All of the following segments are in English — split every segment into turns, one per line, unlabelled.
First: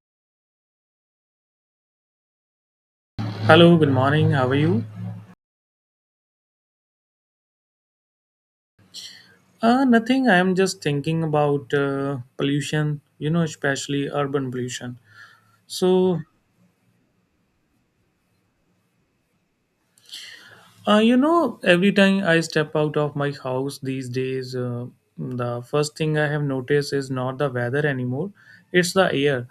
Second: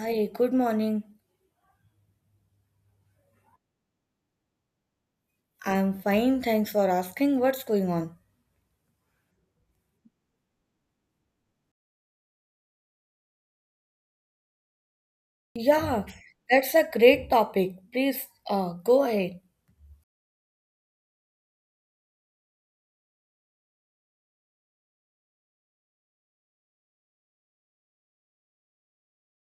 Hi, good morning.
Hello, good morning. How are you?
I'm fine, thanks for asking. What's going on?
Nothing. I am just thinking about pollution, you know, especially urban pollution.
Yeah,
So,
that's a great topic. Please, go ahead.
you know, every time I step out of my house these days, the first thing I have noticed is not the weather anymore, it's the air.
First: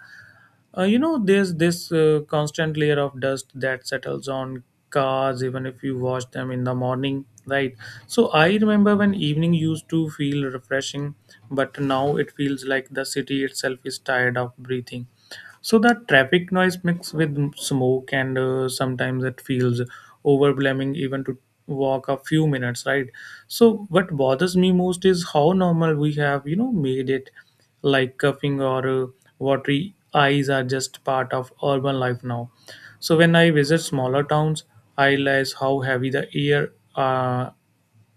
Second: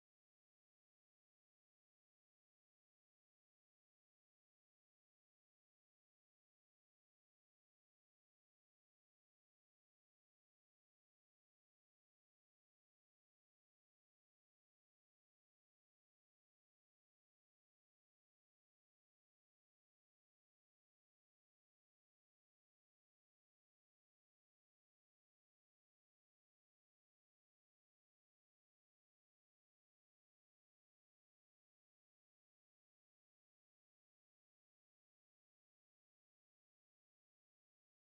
You know, there's this constant layer of dust that settles on cars even if you wash them in the morning, right? So I remember when evening used to feel refreshing, but now it feels like the city itself is tired of breathing. So that traffic noise mixed with smoke, and sometimes it feels overwhelming even to walk a few minutes, right? So what bothers me most is how normal we have, you know, made it. Like coughing or watery eyes are just part of urban life now. So when I visit smaller towns, I realize how heavy the air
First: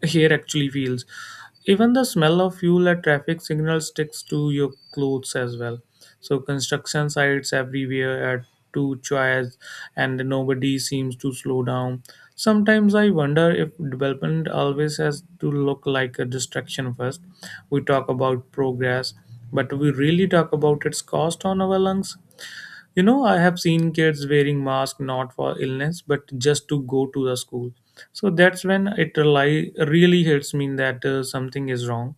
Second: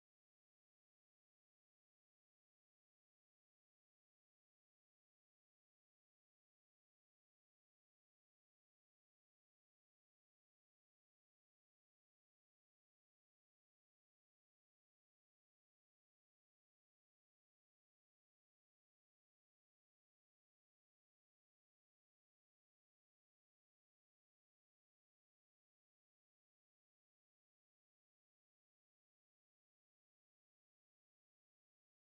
hair actually feels. Even the smell of fuel at traffic signals sticks to your clothes as well. So construction sites everywhere at two choice and nobody seems to slow down. Sometimes I wonder if development always has to look like a distraction first. We talk about progress, but we really talk about its cost on our lungs. You know, I have seen kids wearing masks not for illness, but just to go to the school. So that's when it really hits me that something is wrong.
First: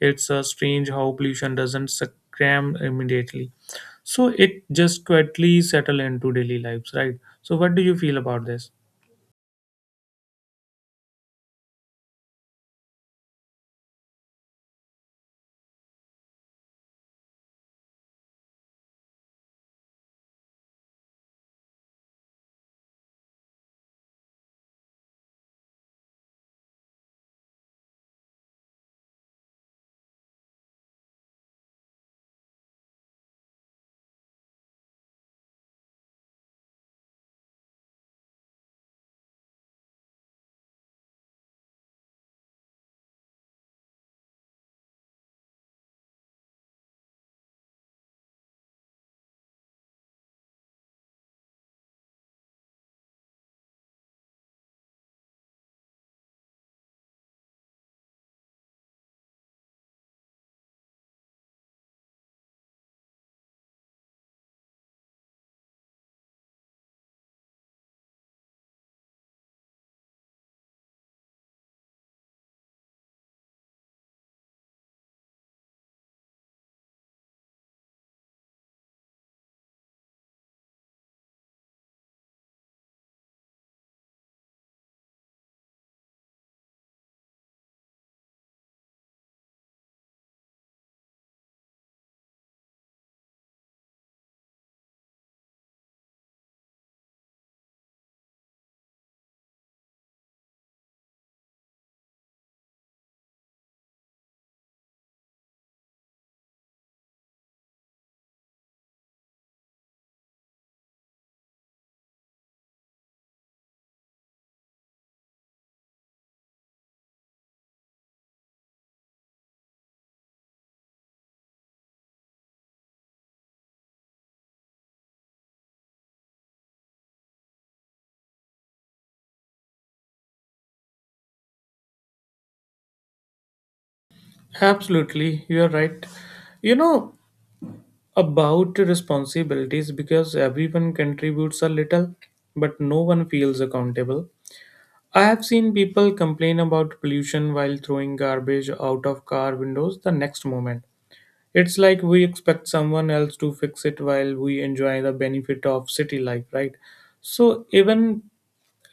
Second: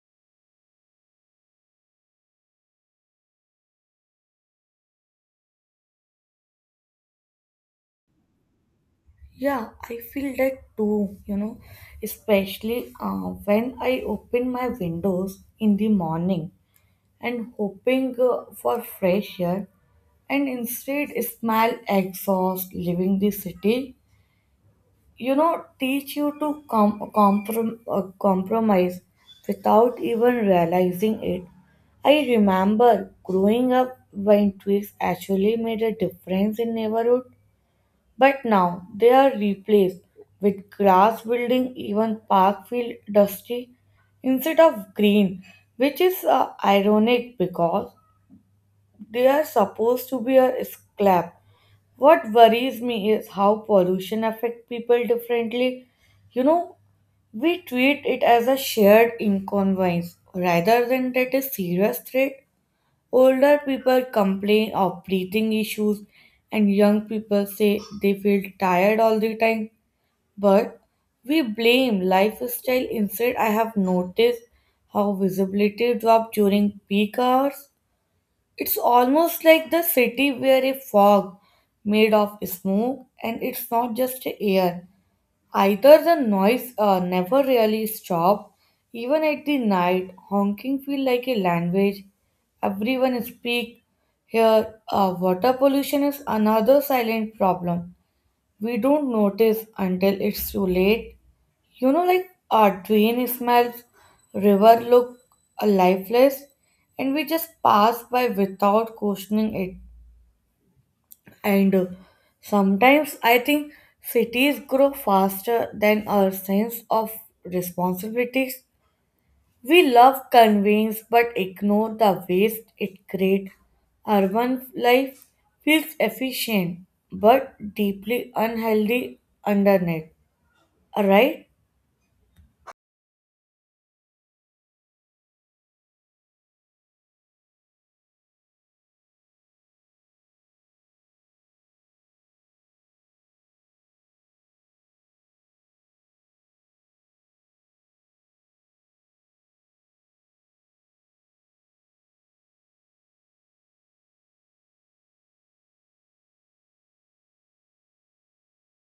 It's strange how pollution doesn't succumb immediately. So it just quietly settle into daily lives, right? So what do you feel about this?
Yeah, I feel that too, you know, especially when I open my windows in the morning and hoping for fresh air and instead smell exhaust leaving the city, you know, teach you to compromise without even realizing it. I remember growing up when tweaks actually made a difference in neighborhood, but now they are replaced with grass building, even park feel dusty instead of green, which is ironic because they are supposed to be a scrap. What worries me is how pollution affects people differently. You know, we treat it as a shared inconvenience rather than that a serious threat. Older people complain of breathing issues, and young people say they feel tired all the time. But we blame lifestyle. Instead, I have noticed how visibility drops during peak hours. It's almost like the city were a fog made of smoke, and it's not just air. Either the noise never really stopped, even at the night, honking feel like a language. Everyone speak here. Water pollution is another silent problem. We don't notice until it's too late. You know, like Dwayne Ismail's river looked lifeless, and we just passed by without questioning it. And sometimes I think cities grow faster than our sense of responsibilities. We love convenience but ignore the waste it creates. Urban life feels efficient but deeply unhealthy underneath, right?
Absolutely, you are right. You know about responsibilities because everyone contributes a little, but no one feels accountable. I have seen people complain about pollution while throwing garbage out of car windows the next moment. It's like we expect someone else to fix it while we enjoy the benefit of city life, right? So even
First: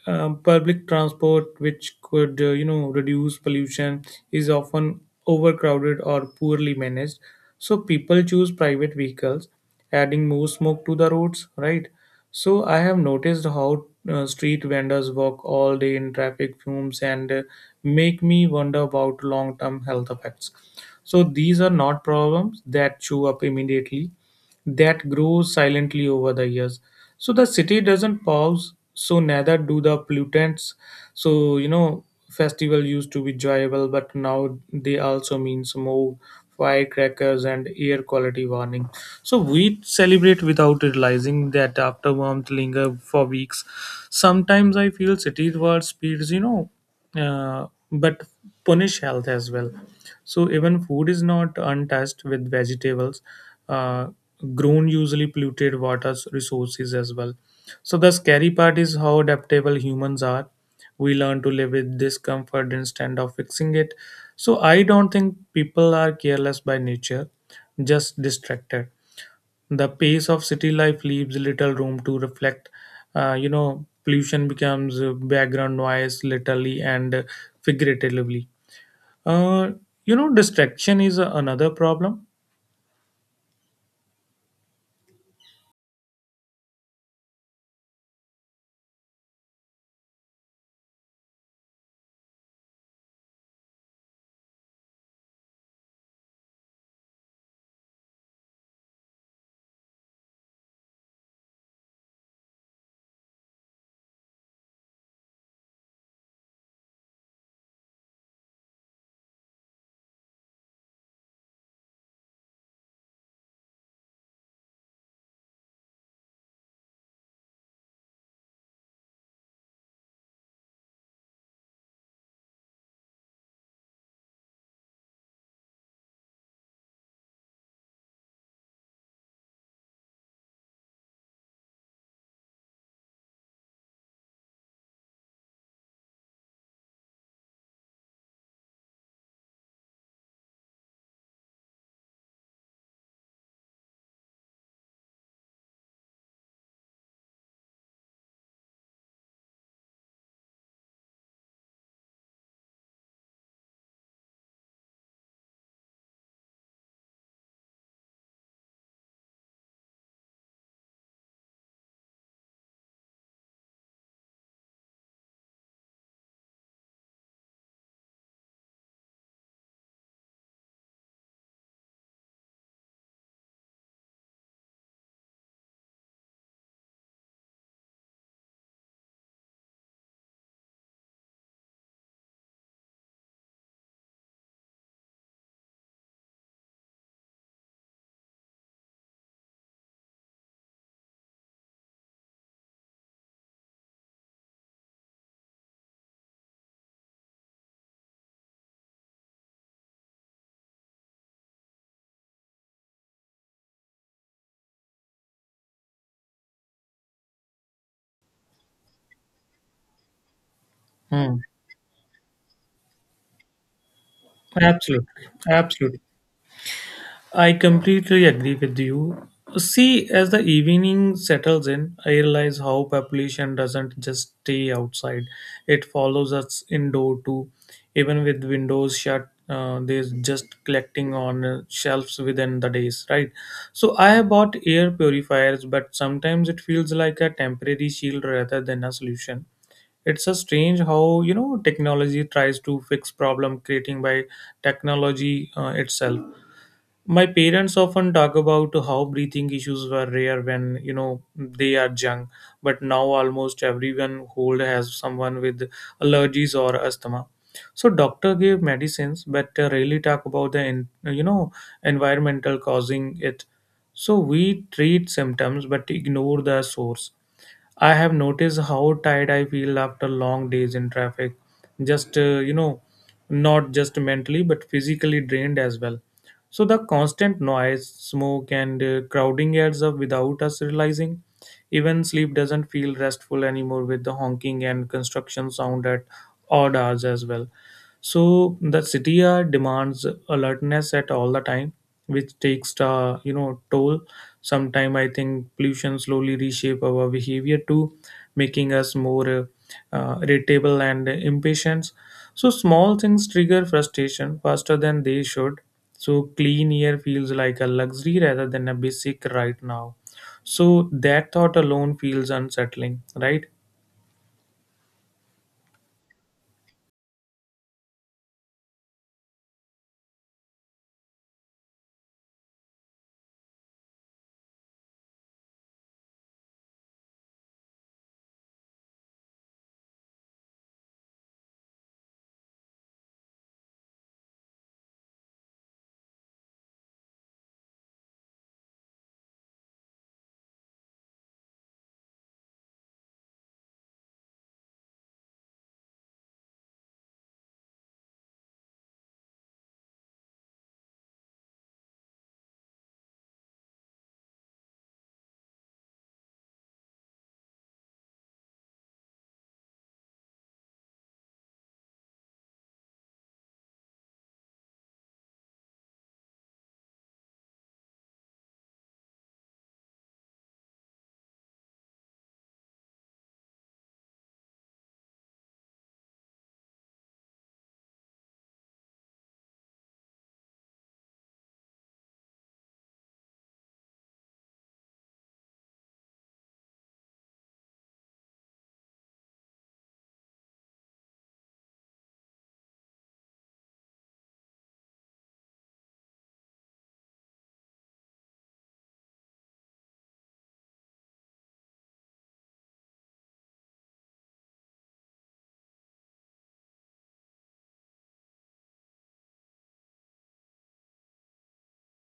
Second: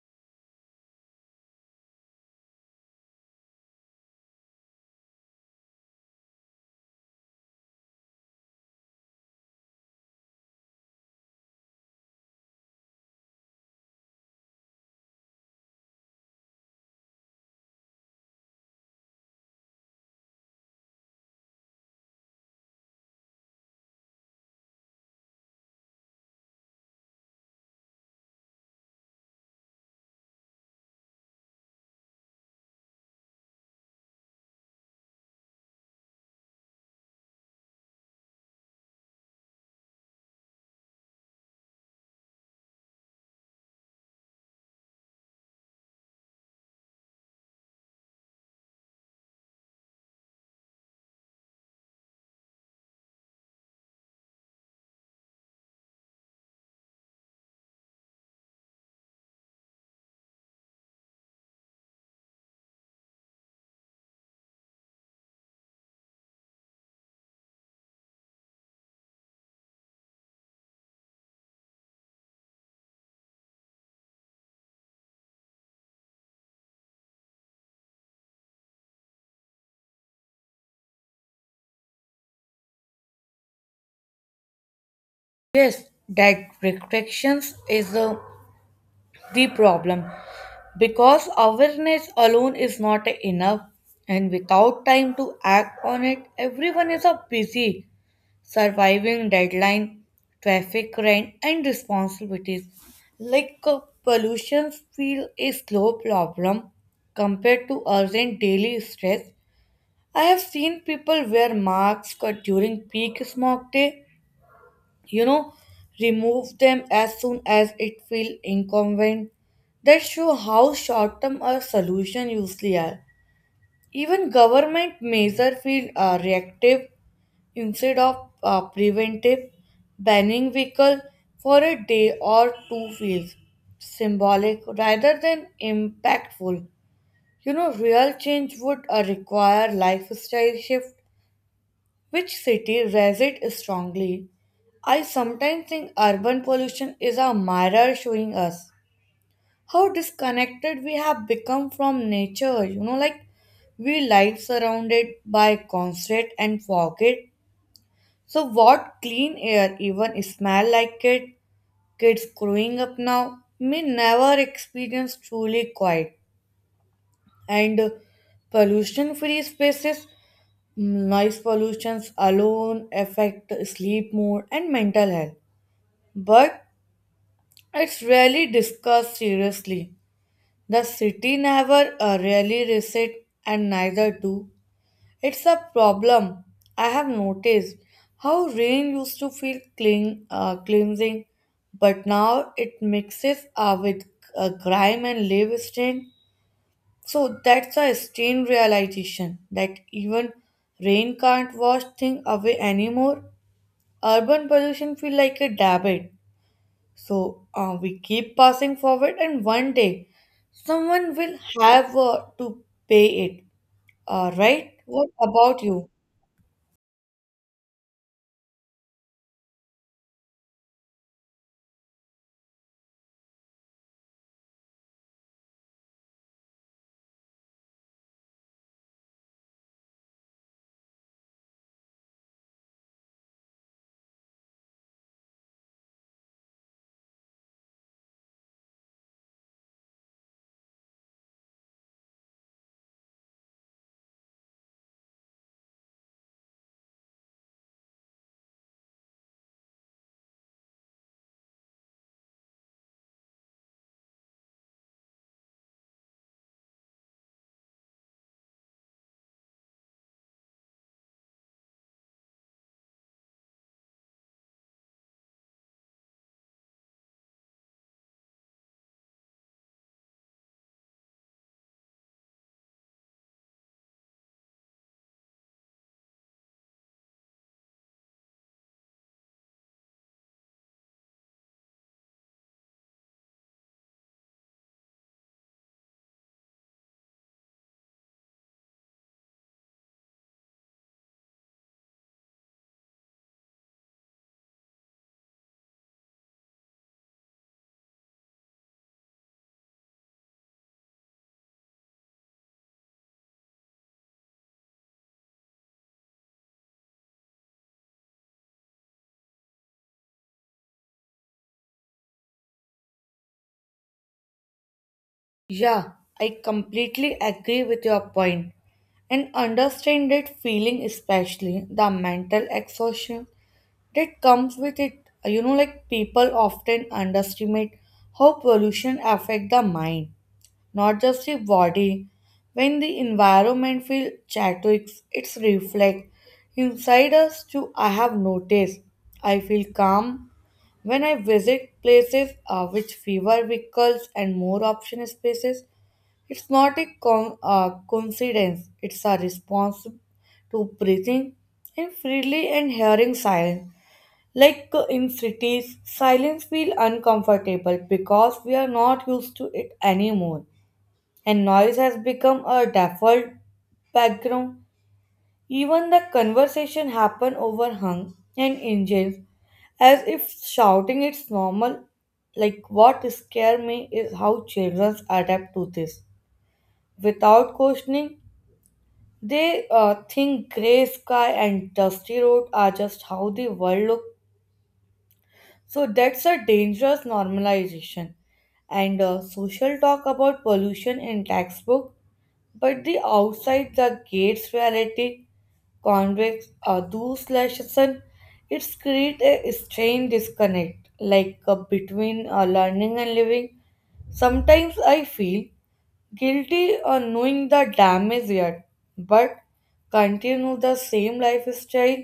public transport, which could you know reduce pollution, is often overcrowded or poorly managed. So people choose private vehicles, adding more smoke to the roads. Right. So I have noticed how street vendors walk all day in traffic fumes and make me wonder about long-term health effects. So these are not problems that show up immediately that grew silently over the years. So the city doesn't pause, so neither do the pollutants. So you know, festival used to be joyful, but now they also mean smoke, firecrackers, and air quality warning. So we celebrate without realizing that afterwarmth linger for weeks. Sometimes I feel city world speeds, you know, but punish health as well. So even food is not untouched with vegetables, uh, grown usually polluted water resources as well. So the scary part is how adaptable humans are. We learn to live with discomfort instead of fixing it. So I don't think people are careless by nature, just distracted. The pace of city life leaves little room to reflect. You know, pollution becomes background noise, literally and figuratively uh, you know, distraction is another problem.
Yes, directions is the problem because awareness alone is not enough, and without time to act on it, everyone is a busy surviving deadline, traffic rent, and responsibilities. Like pollution feel a slow problem compared to urgent daily stress. I have seen people wear masks during peak smog day, you know, remove them as soon as it feels incumbent. That show how short-term a solution usually are. Even government measure feel reactive instead of preventive. Banning vehicle for a day or two feels symbolic rather than impactful. You know, real change would require lifestyle shift, which city resists strongly? I sometimes think urban pollution is a mirror showing us how disconnected we have become from nature. You know, like we live surrounded by concrete and forget. So, what clean air even smell like it? Kids growing up now may never experience truly quiet and pollution free spaces. Noise pollutions alone affect sleep mood and mental health, but it's rarely discussed seriously. The city never really resets, and neither do. It's a problem. I have noticed how rain used to feel clean, cleansing, but now it mixes with grime and leaf stain. So that's a stain realization that even rain can't wash things away anymore. Urban pollution feel like a debit. So we keep passing forward and one day someone
Hmm.
will have to pay it. Right? What
Absolutely.
about you?
Absolutely. I completely agree with you. See, as the evening settles in, I realize how population doesn't just stay outside. It follows us indoor too. Even with windows shut, they're just collecting on shelves within the days, right? So I have bought air purifiers, but sometimes it feels like a temporary shield rather than a solution. It's a strange how you know technology tries to fix problem creating by technology itself. My parents often talk about how breathing issues were rare when you know they are young, but now almost everyone old has someone with allergies or asthma. So doctor gave medicines but rarely talk about the you know environmental causing it. So we treat symptoms but ignore the source. I have noticed how tired I feel after long days in traffic. You know, not just mentally, but physically drained as well. So the constant noise, smoke, and crowding adds up without us realizing. Even sleep doesn't feel restful anymore with the honking and construction sound at odd hours as well. So the city demands alertness at all the time, which takes the you know toll. Sometime I think pollution slowly reshape our behavior too, making us more irritable and impatient. So small things trigger frustration faster than they should. So clean air feels like a luxury rather than a basic right now. So that thought alone feels unsettling, right?
Yeah, I completely agree with your point and understand that feeling, especially the mental exhaustion that comes with it. You know, like people often underestimate how pollution affect the mind, not just the body. When the environment feels chaotic, it's reflect inside us too. I have noticed. I feel calm when I visit places with fewer vehicles and more option spaces. It's not a coincidence. It's a response to breathing and freely and hearing silence. Like in cities, silence feels uncomfortable because we are not used to it anymore and noise has become a default background. Even the conversation happen over hum and engines as if shouting is normal. Like what scare me is how children adapt to this. Without questioning, they think gray sky and dusty road are just how the world looks. So that's a dangerous normalization. And social talk about pollution in textbook. But the outside the gates reality, convex those slash sun, it's create a strange disconnect, like between learning and living. Sometimes I feel guilty on knowing the damage yet, but continue the same lifestyle.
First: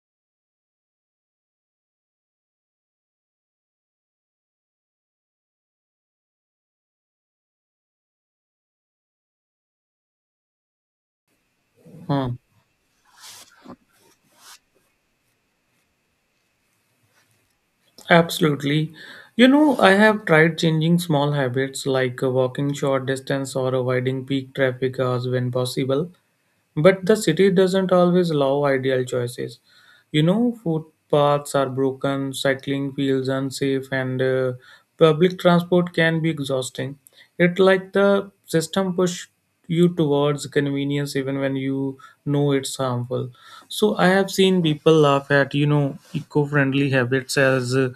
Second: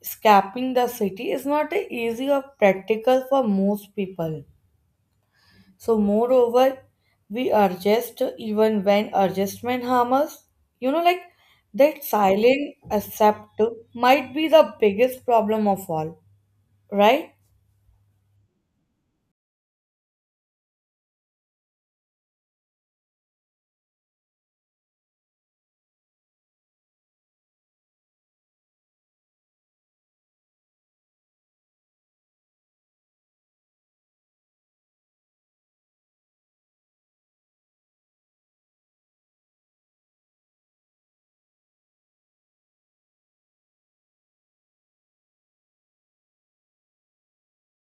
Escaping the city is not easy or practical for most people. So, moreover, we adjust even when adjustment harm us. You know, like that
Hmm.
silent accept might be the biggest problem of all, right?
Absolutely. You know, I have tried changing small habits like walking short distance or avoiding peak traffic hours when possible, but the city doesn't always allow ideal choices. You know, footpaths are broken, cycling fields unsafe, and public transport can be exhausting. It like the system push you towards convenience even when you know it's harmful. So I have seen people laugh at you know eco-friendly habits as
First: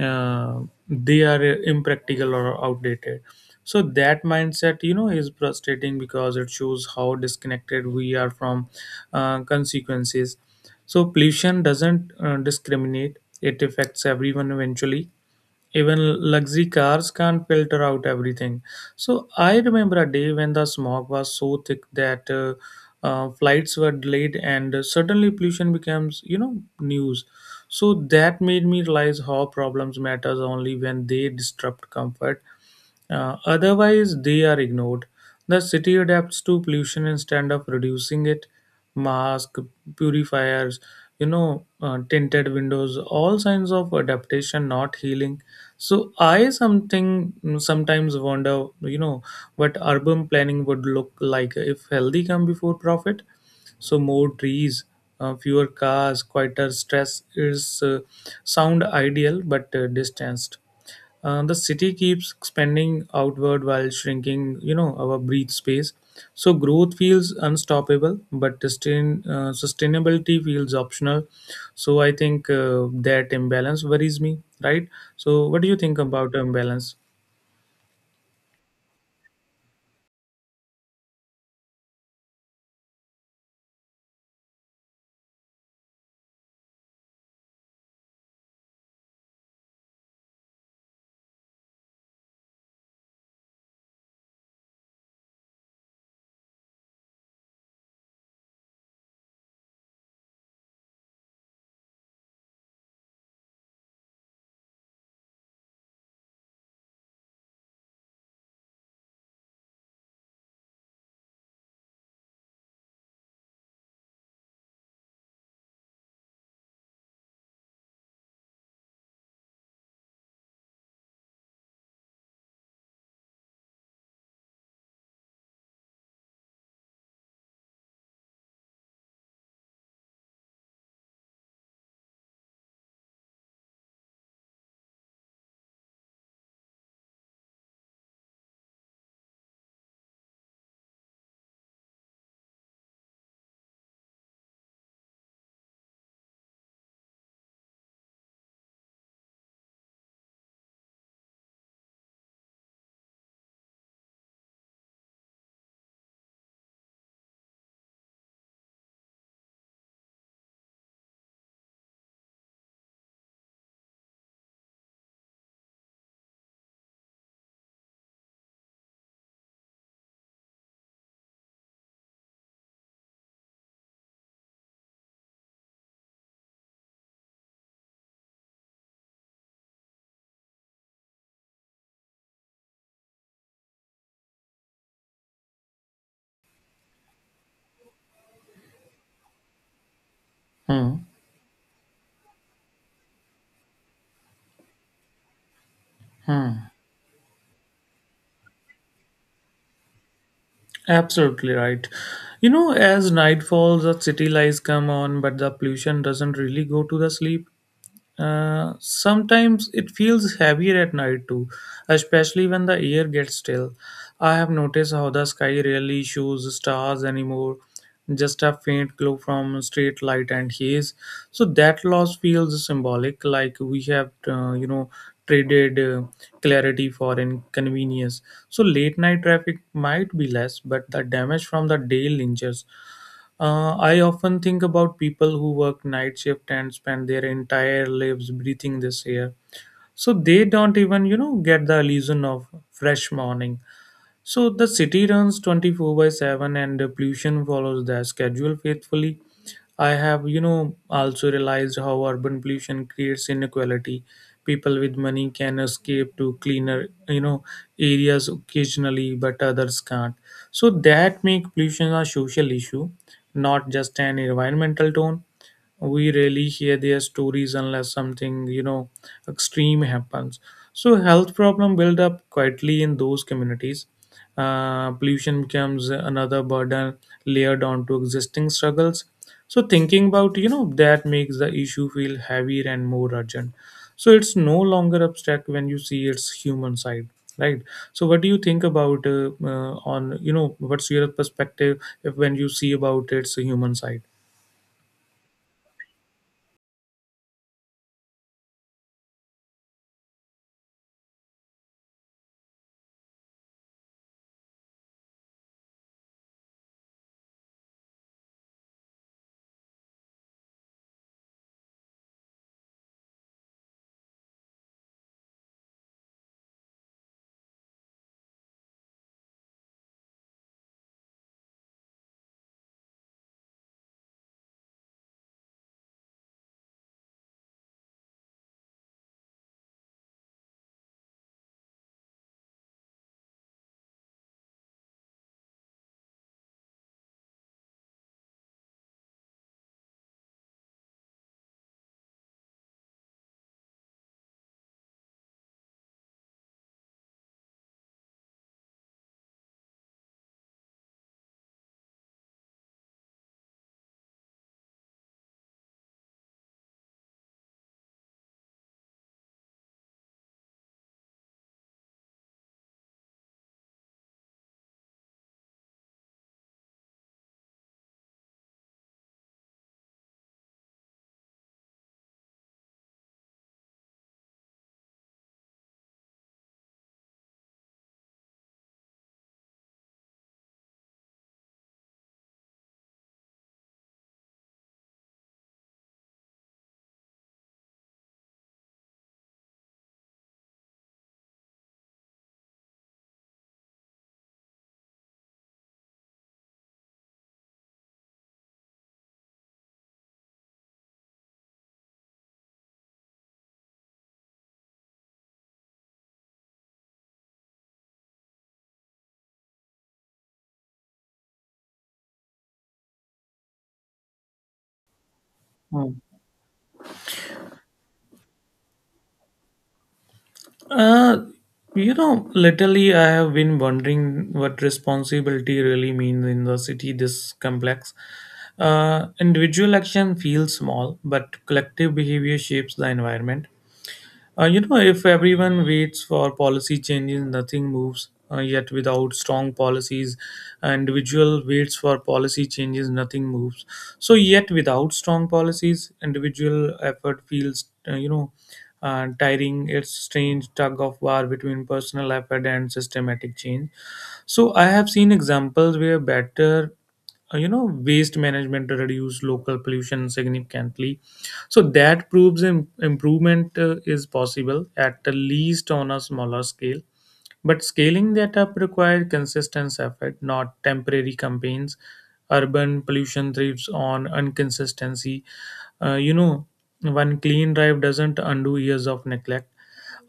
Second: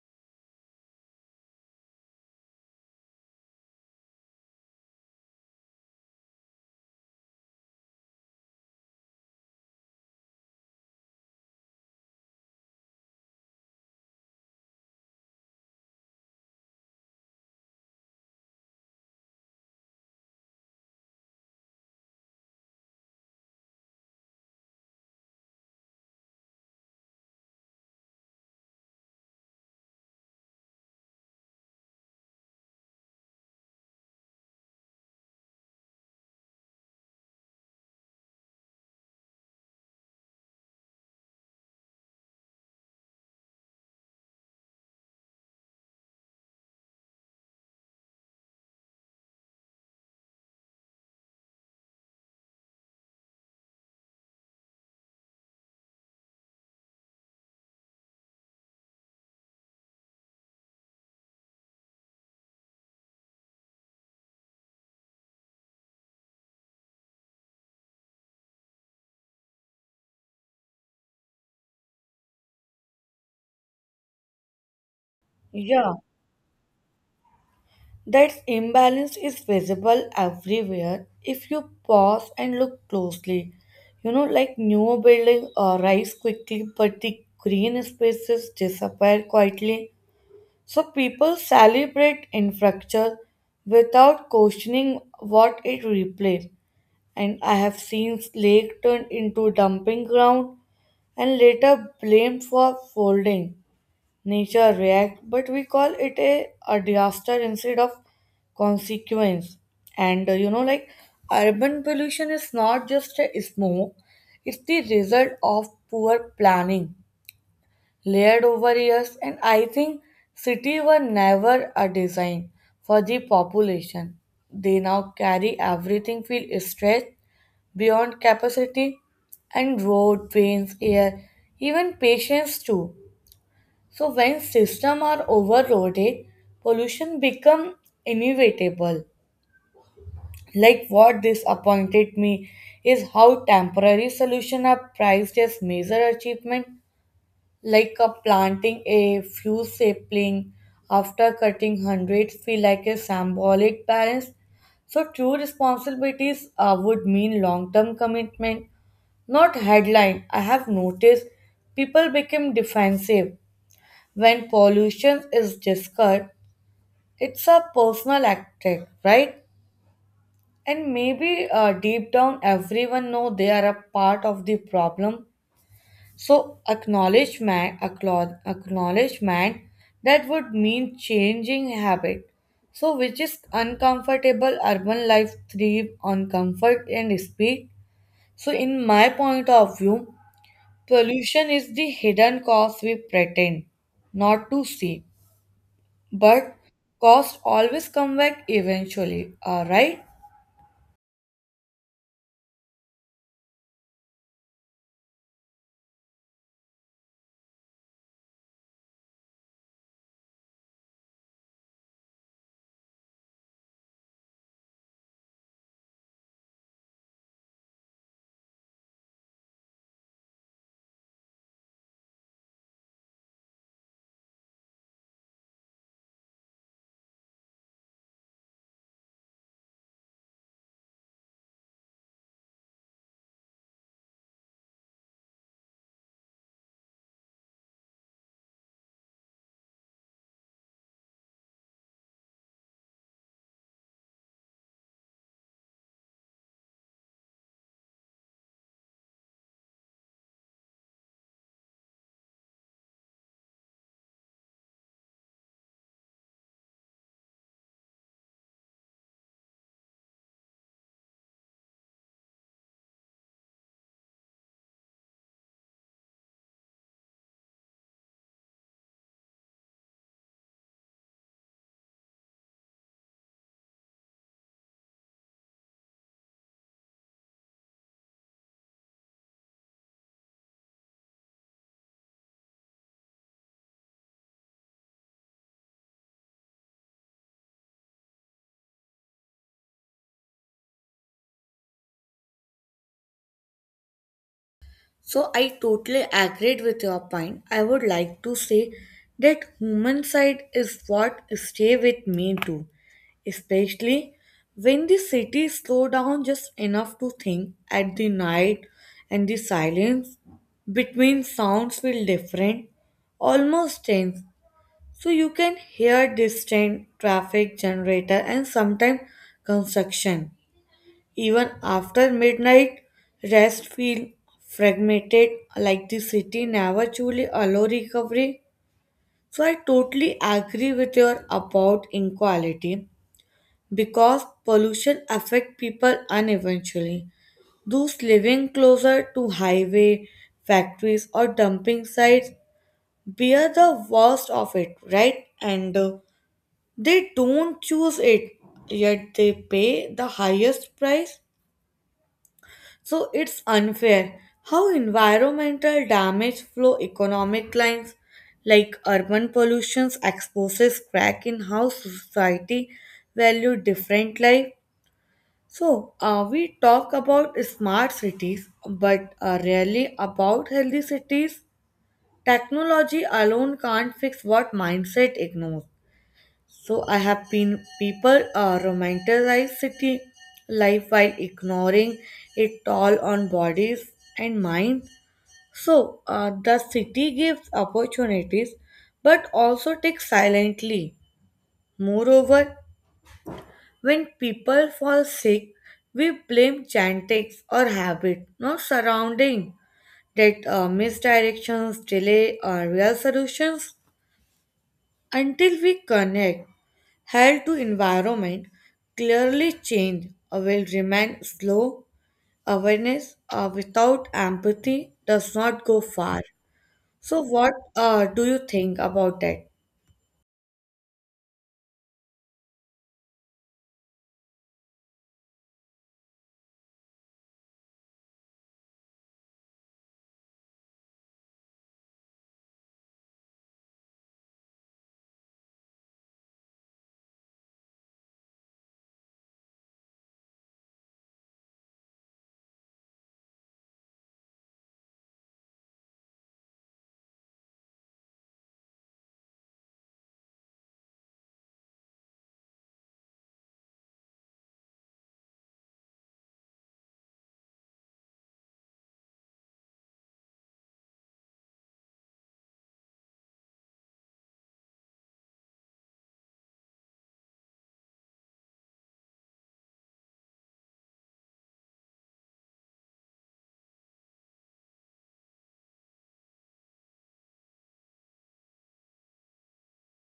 uh, they are impractical or outdated. So that mindset, you know, is frustrating because it shows how disconnected we are from consequences. So pollution doesn't discriminate; it affects everyone eventually. Even luxury cars can't filter out everything. So I remember a day when the smog was so thick that flights were delayed, and suddenly pollution becomes, you know, news. So that made me realize how problems matters only when they disrupt comfort. Otherwise, they are ignored. The city adapts to pollution instead of reducing it. Mask, purifiers, you know, tinted windows, all signs of adaptation, not healing. So I something sometimes wonder, you know, what urban planning would look like if healthy come before profit. So more trees, fewer cars, quieter stress is sound ideal but distanced. The city keeps expanding outward while shrinking, you know, our breathe space. So growth feels unstoppable, but sustainability feels optional. So I think that imbalance worries me, right? So what do you
Yeah,
think about the imbalance?
that imbalance is visible everywhere if you pause and look closely. You know, like new building rise quickly, but the green spaces disappear quietly. So people celebrate infrastructure without questioning what it replaced. And I have seen lake turned into dumping ground and later blamed for folding. Nature react, but we call it a disaster instead of consequence. And you know, like urban pollution is not just a smoke; it's the result of poor planning layered over years. And I think cities were never a design for the population they now carry. Everything feel stretched beyond capacity, and road trains air, even patience too. So when systems are overloaded, pollution become inevitable. Like what disappointed me is how temporary solutions are priced as major achievement. Like a planting a few sapling after cutting hundreds feel like a symbolic balance. So true responsibilities would mean long-term commitment, not headline. I have noticed people become defensive when pollution is discussed. It's a personal attack, right? And maybe deep down, everyone know they are a part of the problem. So acknowledgement, acknowledgement, that would mean changing habit. So which is uncomfortable. Urban life thrive on comfort and speed. So in my point of view,
Hmm.
pollution is the hidden cause we pretend not to see, but
Hmm.
cost always come back eventually. All right.
Absolutely right. You know, as night falls, the city lights come on, but the pollution doesn't really go to the sleep. Sometimes it feels heavier at night too, especially when the air gets still. I have noticed how the sky rarely shows stars anymore, just a faint glow from street light and haze. So that loss feels symbolic, like we have, you know, traded clarity for inconvenience. So late night traffic might be less, but the damage from the day lingers. I often think about people who work night shift and spend their entire lives breathing this air. So they don't even, you know, get the illusion of fresh morning. So the city runs 24/7 and the pollution follows their schedule faithfully. I have, you know, also realized how urban pollution creates inequality. People with money can escape to cleaner, you know, areas occasionally, but others can't. So that make pollution a social issue, not just an environmental tone. We rarely hear their stories unless something you know extreme happens. So health problem build up quietly in those communities. Pollution becomes another burden layered onto existing struggles. So thinking about you know that makes the issue feel heavier and more urgent. So it's no longer abstract when you see its human side, right? So what do you think about on you know what's your perspective if when you see about its human side?
So I totally agreed with your point. I would like to say that human side is what stay with me too, especially when the city slow down just enough to think at the night and the silence between sounds feel different, almost tense. So you can hear distant traffic generator and sometimes construction. Even after midnight, rest feel fragmented, like the city never truly allow recovery. So I totally agree with your about inequality because pollution affect people uneventually. Those living closer to highway, factories or dumping sites bear the worst of it, right? And they don't choose it, yet they pay the highest price. So it's unfair how environmental damage flow economic lines. Like urban pollution exposes crack in how society value different life. So we talk about smart cities but rarely about healthy cities. Technology alone can't fix what mindset ignores. So I have been people romanticize city life while ignoring it toll on bodies and mind. So the city gives opportunities but also takes silently. Moreover, when people fall sick, we blame genetics or habit, not surrounding. That misdirections delay our real solutions until we connect. Health to environment clearly change will remain slow. Awareness without empathy does not go far. So, what do you think about that?
Uh, you know, lately I have been wondering what responsibility really means in the city this complex. Individual action feels small, but collective behavior shapes the environment. You know, if everyone waits for policy changes, nothing moves. Yet, without strong policies, an individual waits for policy changes, nothing moves. So, yet without strong policies, individual effort feels, you know, tiring. It's strange tug of war between personal effort and systematic change. So I have seen examples where better, you know, waste management reduce local pollution significantly. So that proves improvement is possible at the least on a smaller scale. But scaling that up required consistent effort, not temporary campaigns. Urban pollution thrives on inconsistency. You know, one clean drive doesn't undo years of neglect.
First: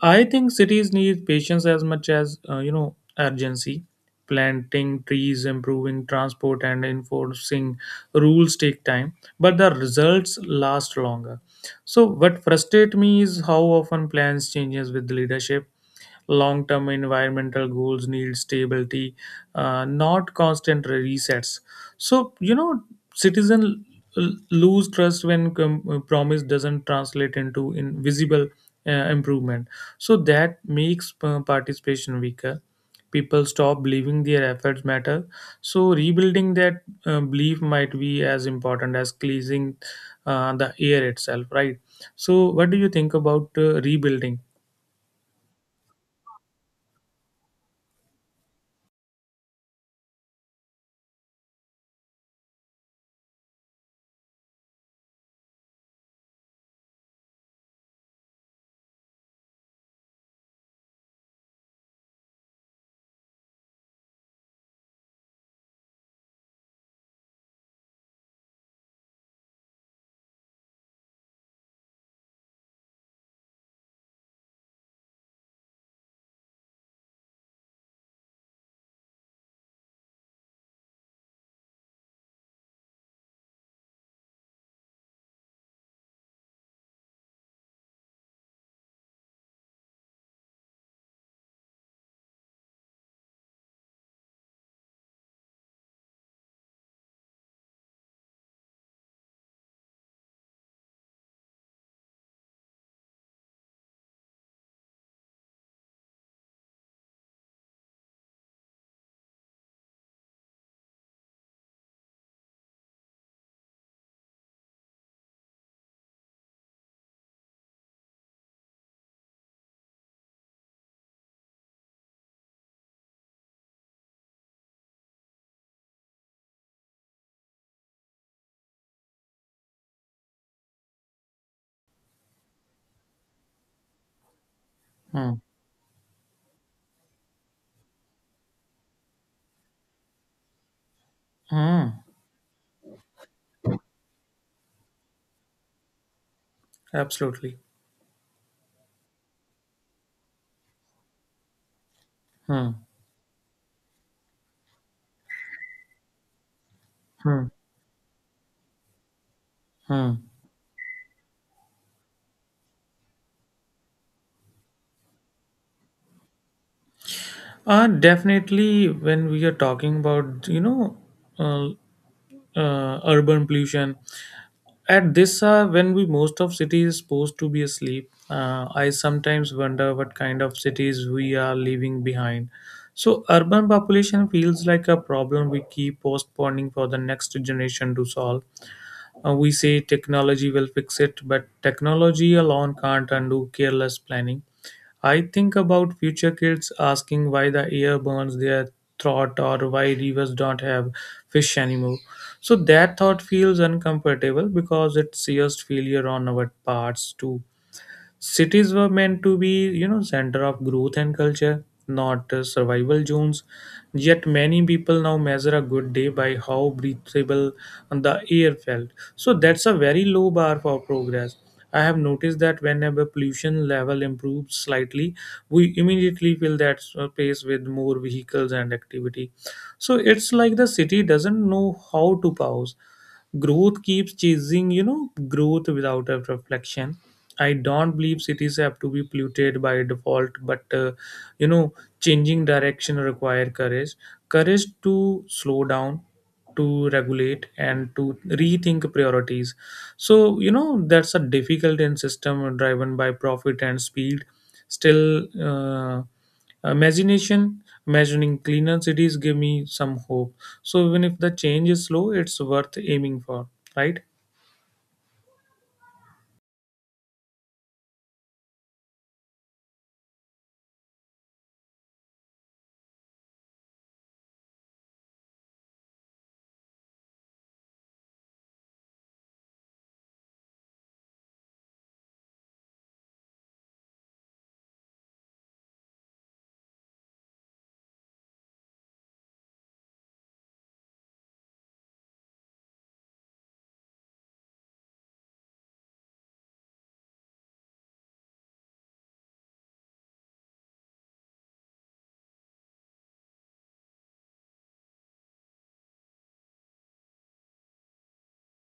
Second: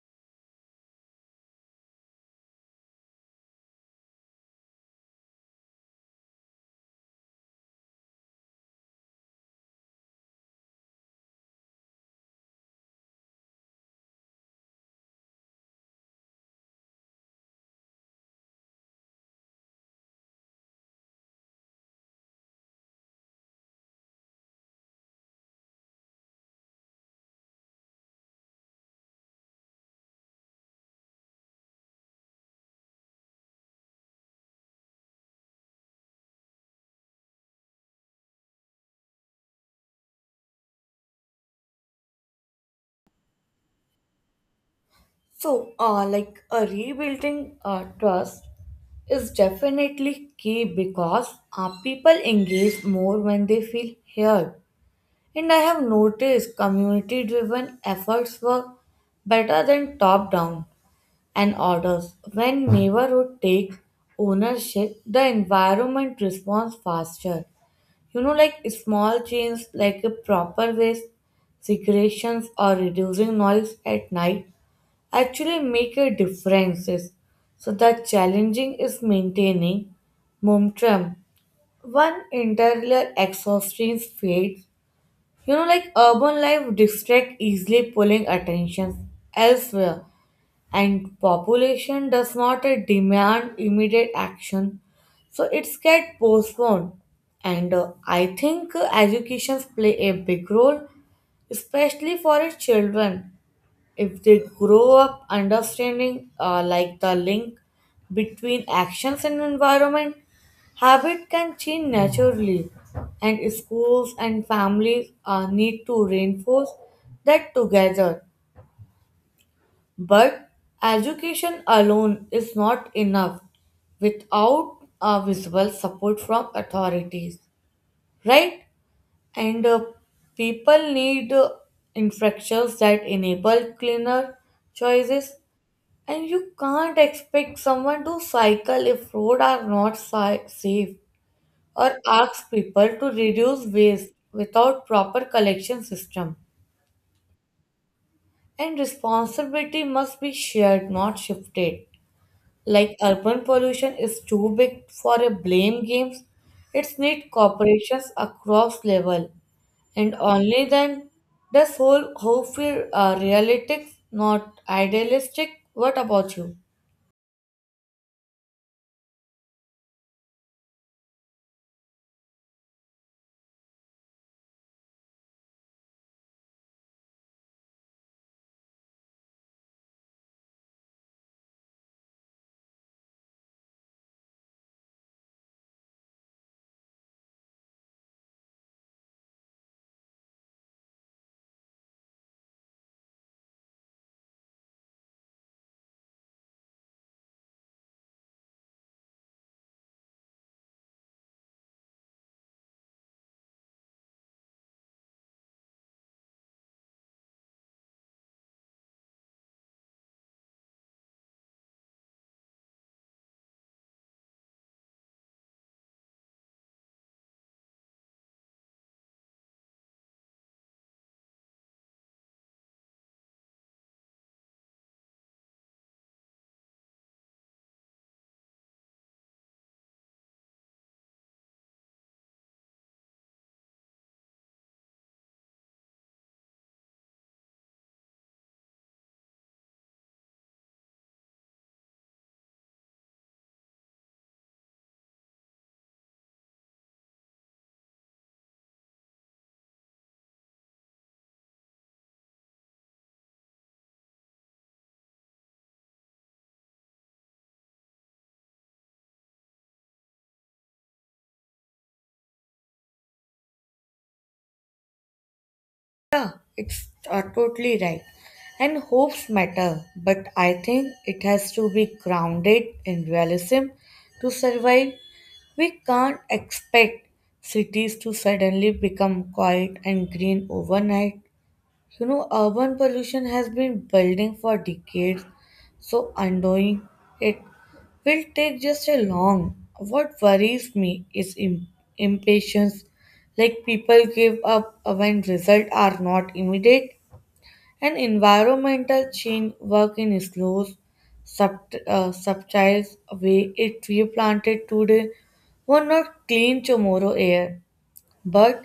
I think cities need patience as much as you know urgency. Planting trees, improving transport, and enforcing rules take time, but the results last longer. So what frustrates me is how often plans changes with leadership. Long-term environmental goals need stability, not constant resets. So you know, citizen lose trust when promise doesn't translate into invisible improvement. So that makes participation weaker. People stop believing their efforts matter. So rebuilding that belief might be as important as cleansing the air itself, right? So, what do you think about rebuilding?
So, like rebuilding trust is definitely key because people engage more when they feel heard. And I have noticed community driven efforts work better than top down and orders. When neighborhood take ownership, the environment responds faster. You know, like small changes like a proper waste segregations or reducing noise at night actually make a differences. So the challenging is maintaining momentum. One interior exhaustion fades. You know, like urban life distract easily, pulling attention elsewhere, and population does not demand immediate action, so it's get postponed. And I think educations play a big role, especially for its children. If they grow up understanding like the link between actions and environment, habit can change naturally, and schools and families need to reinforce that together. But education alone is not enough without a visible support from authorities, right? And people need infrastructures that enable cleaner choices,
Hmm.
and you can't expect someone to cycle if roads are not safe, or
Hmm.
ask people to reduce waste without proper collection system.
Absolutely.
And responsibility must be shared, not shifted.
Hmm.
Like urban pollution is too big for a blame games. It's need
Hmm.
corporations across level, and
Hmm.
only then does whole hope feel realistic, not idealistic. What about you?
Definitely, when we are talking about, uh, urban pollution, at this hour, when we most of cities is supposed to be asleep, I sometimes wonder what kind of cities we are leaving behind. So, urban population feels like a problem we keep postponing for the next generation to solve. We say technology will fix it, but technology alone can't undo careless planning. I think about future kids asking why the air burns their throat or why rivers don't have fish anymore. So that thought feels uncomfortable because it sees failure on our parts to cities were meant to be, you know, center of growth and culture, not survival zones. Yet many people now measure a good day by how breathable the air felt. So that's a very low bar for progress. I have noticed that whenever pollution level improves slightly, we immediately fill that space with more vehicles and activity. So it's like the city doesn't know how to pause. Growth keeps chasing, you know, growth without a reflection. I don't believe cities have to be polluted by default, but you know, changing direction require courage, courage to slow down, to regulate, and to rethink priorities. So you know that's a difficult in system driven by profit and speed. Still, imagination imagining cleaner cities give me some hope. So even if the change is slow, it's worth aiming for, right?
Yeah, it's totally right, and hopes matter, but I think it has to be grounded in realism to survive. We can't expect cities to suddenly become quiet and green overnight. You know, urban pollution has been building for decades, so undoing it will take just a long. What worries me is impatience, like people give up when results are not immediate, and environmental change work in slow, subtle way. A tree planted today will not clean tomorrow air, but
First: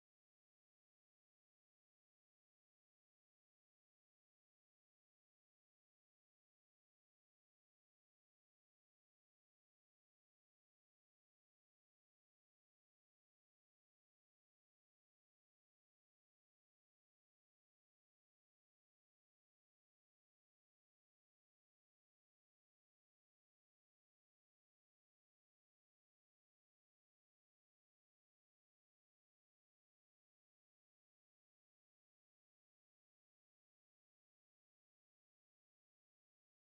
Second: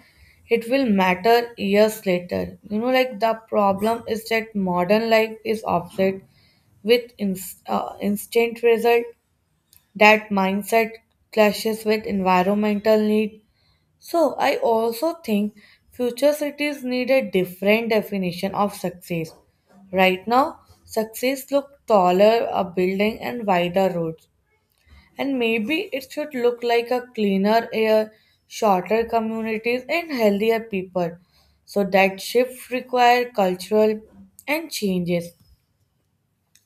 it will matter years later. You know, like the problem is that modern life is offset with instant result. That mindset clashes with environmental need. So I also think future cities need a different definition of success. Right now, success look taller, a building, and wider roads. And maybe it should look like a cleaner air, shorter communities, and healthier people. So that shift require cultural and changes.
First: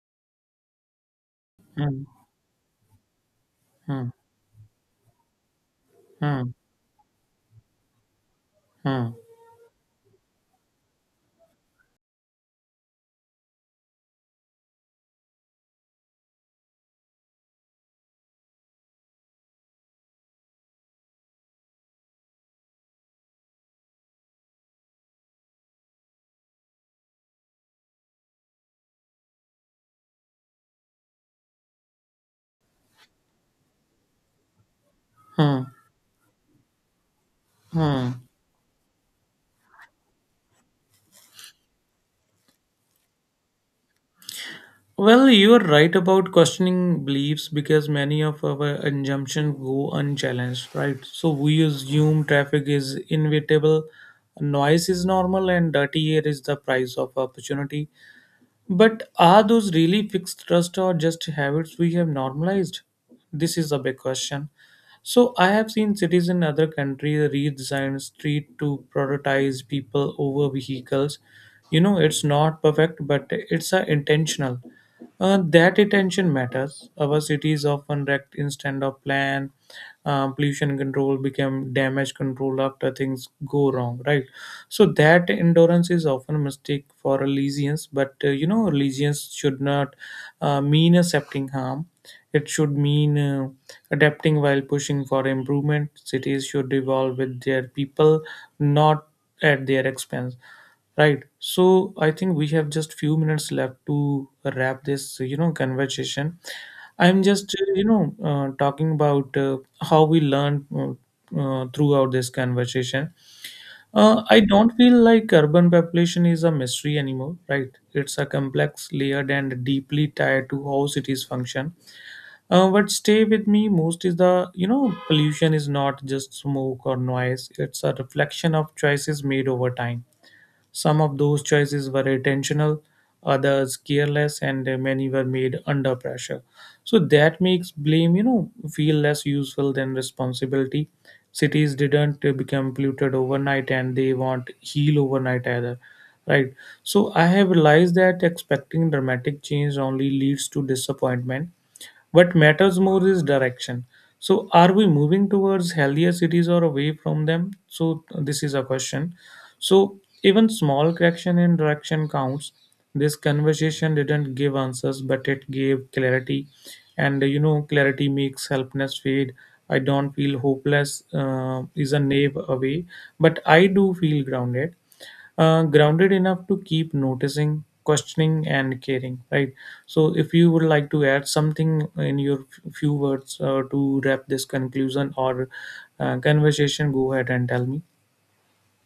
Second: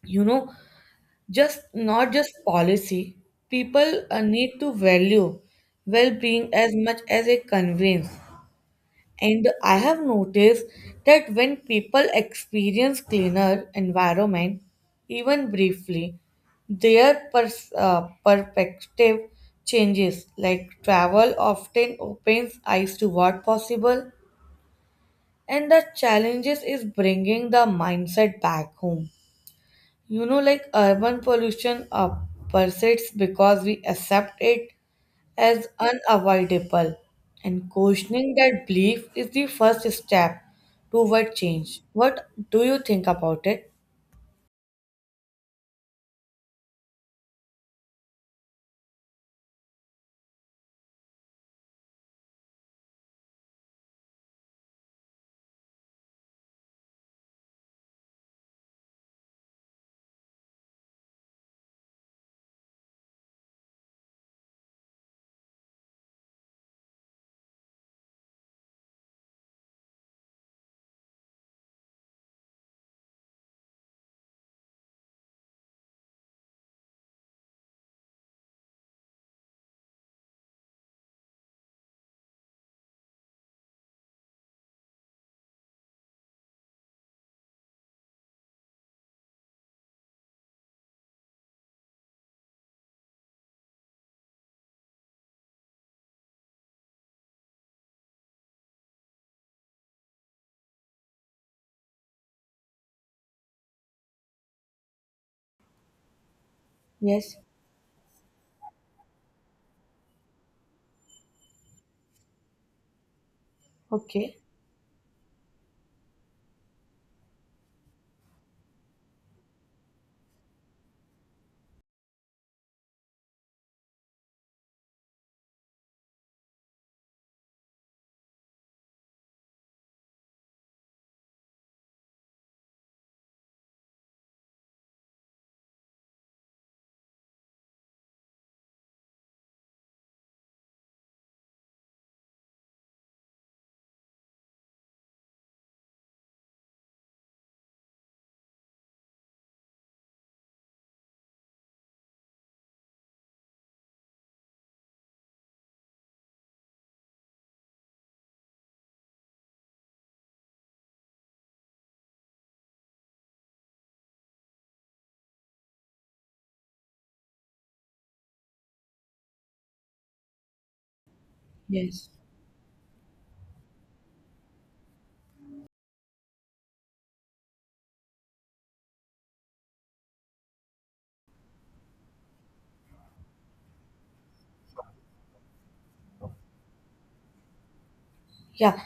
You know, just
Hmm,
not just policy. People
hmm,
need to value well-being
hmm,
as much as a convenience.
hmm,
And I have noticed that when people experience cleaner environment, even briefly, their perspective changes. Like travel often opens eyes to what possible, and the challenges is bringing the mindset back home. You know, like urban pollution persists because we accept it
hmm,
as unavoidable, and
hmm.
questioning that belief is the first step toward change. What do you think about it?
Well, you're right about questioning beliefs because many of our assumptions go unchallenged, right? So we assume traffic is inevitable, noise is normal, and dirty air is the price of opportunity. But are those really fixed trust or just habits we have normalized? This is a big question. So I have seen cities in other countries redesign street to prioritize people over vehicles. You know, it's not perfect, but it's intentional. That attention matters. Our cities often wrecked instead of plan. Pollution control became damage control after things go wrong, right? So that endurance is often a mistake for allegiance, but you know, allegiance should not mean accepting harm. It should mean adapting while pushing for improvement. Cities should evolve with their people, not at their expense. Right. So I think we have just few minutes left to wrap this, you know, conversation. I'm
Yes.
just, you know, talking about how we learn throughout this conversation.
Okay.
I don't feel like urban population is a mystery anymore, right? It's a complex, layered, and deeply tied to how cities function. What stay with me most is the, you know, pollution is not just smoke or noise. It's a reflection of choices made over time. Some of those choices were intentional, others careless, and many were made under pressure. So that makes blame, you know, feel less useful than responsibility. Cities didn't become polluted overnight, and they won't heal overnight either. Right. So I have realized that expecting dramatic change only leads to disappointment. What matters more is direction. So, are we moving towards healthier cities or away from them? So, this is a question. So, even small correction in direction counts. This conversation didn't give answers, but it gave clarity. And you know, clarity makes helplessness fade. I don't feel hopeless, is a
Yes.
naive away, but I do feel grounded, grounded enough to keep noticing, questioning, and caring. Right. So, if you would like to add something in your few words to wrap this conclusion or conversation, go ahead and tell me.
Yeah.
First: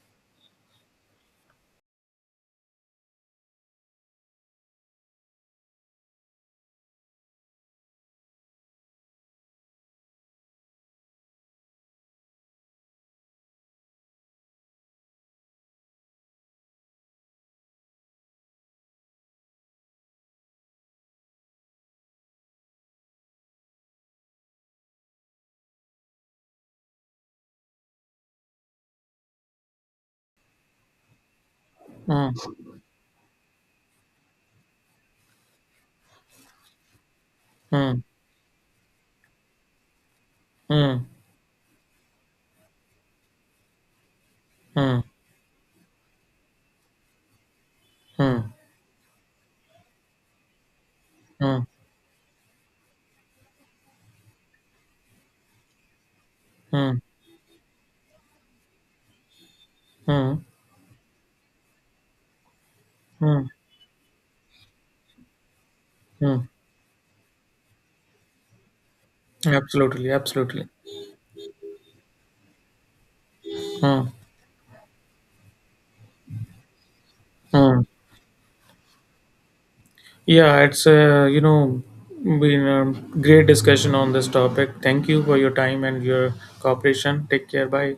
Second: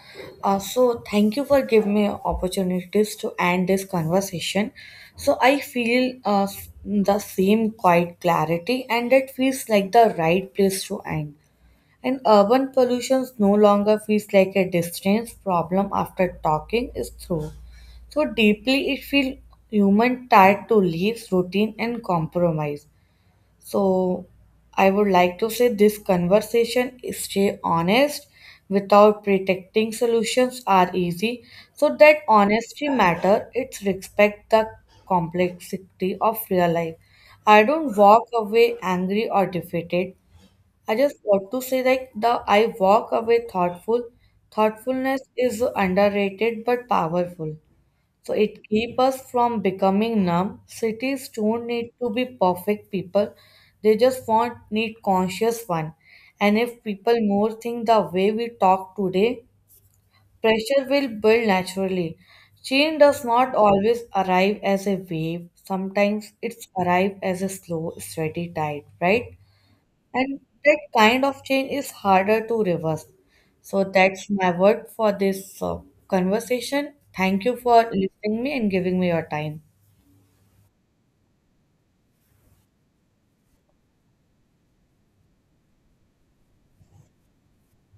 So thank you for giving me opportunities to end this conversation. So I feel the same quiet clarity, and it feels like the right place to end. And urban pollution no longer feels like a distance problem after talking is through. So deeply it feels human, tied to leaves, routine and compromise. So I would like to say this conversation is stay honest without protecting solutions are easy. So that
Mm,
honesty matter, it's respect the complexity of real life. I don't
mm,
walk away angry or defeated. I
mm,
just want to say like the I walk away thoughtful.
mm,
Thoughtfulness is underrated but powerful. So
mm,
it keeps us from becoming numb. Cities don't
mm,
need to be perfect people. They just want need conscious one. And if
mm,
people more think the way we talk today,
mm,
pressure will build naturally. Change does
mm,
not always arrive as a wave. Sometimes
mm.
it's arrive as a slow, steady tide, right?
Absolutely,
And
absolutely.
that kind of change is harder to reverse. So
Mm,
that's my word for this conversation. Thank you for
mm.
listening me and giving me your time.
Yeah, it's you know, been a great discussion on this topic. Thank you for your time and your cooperation. Take care. Bye.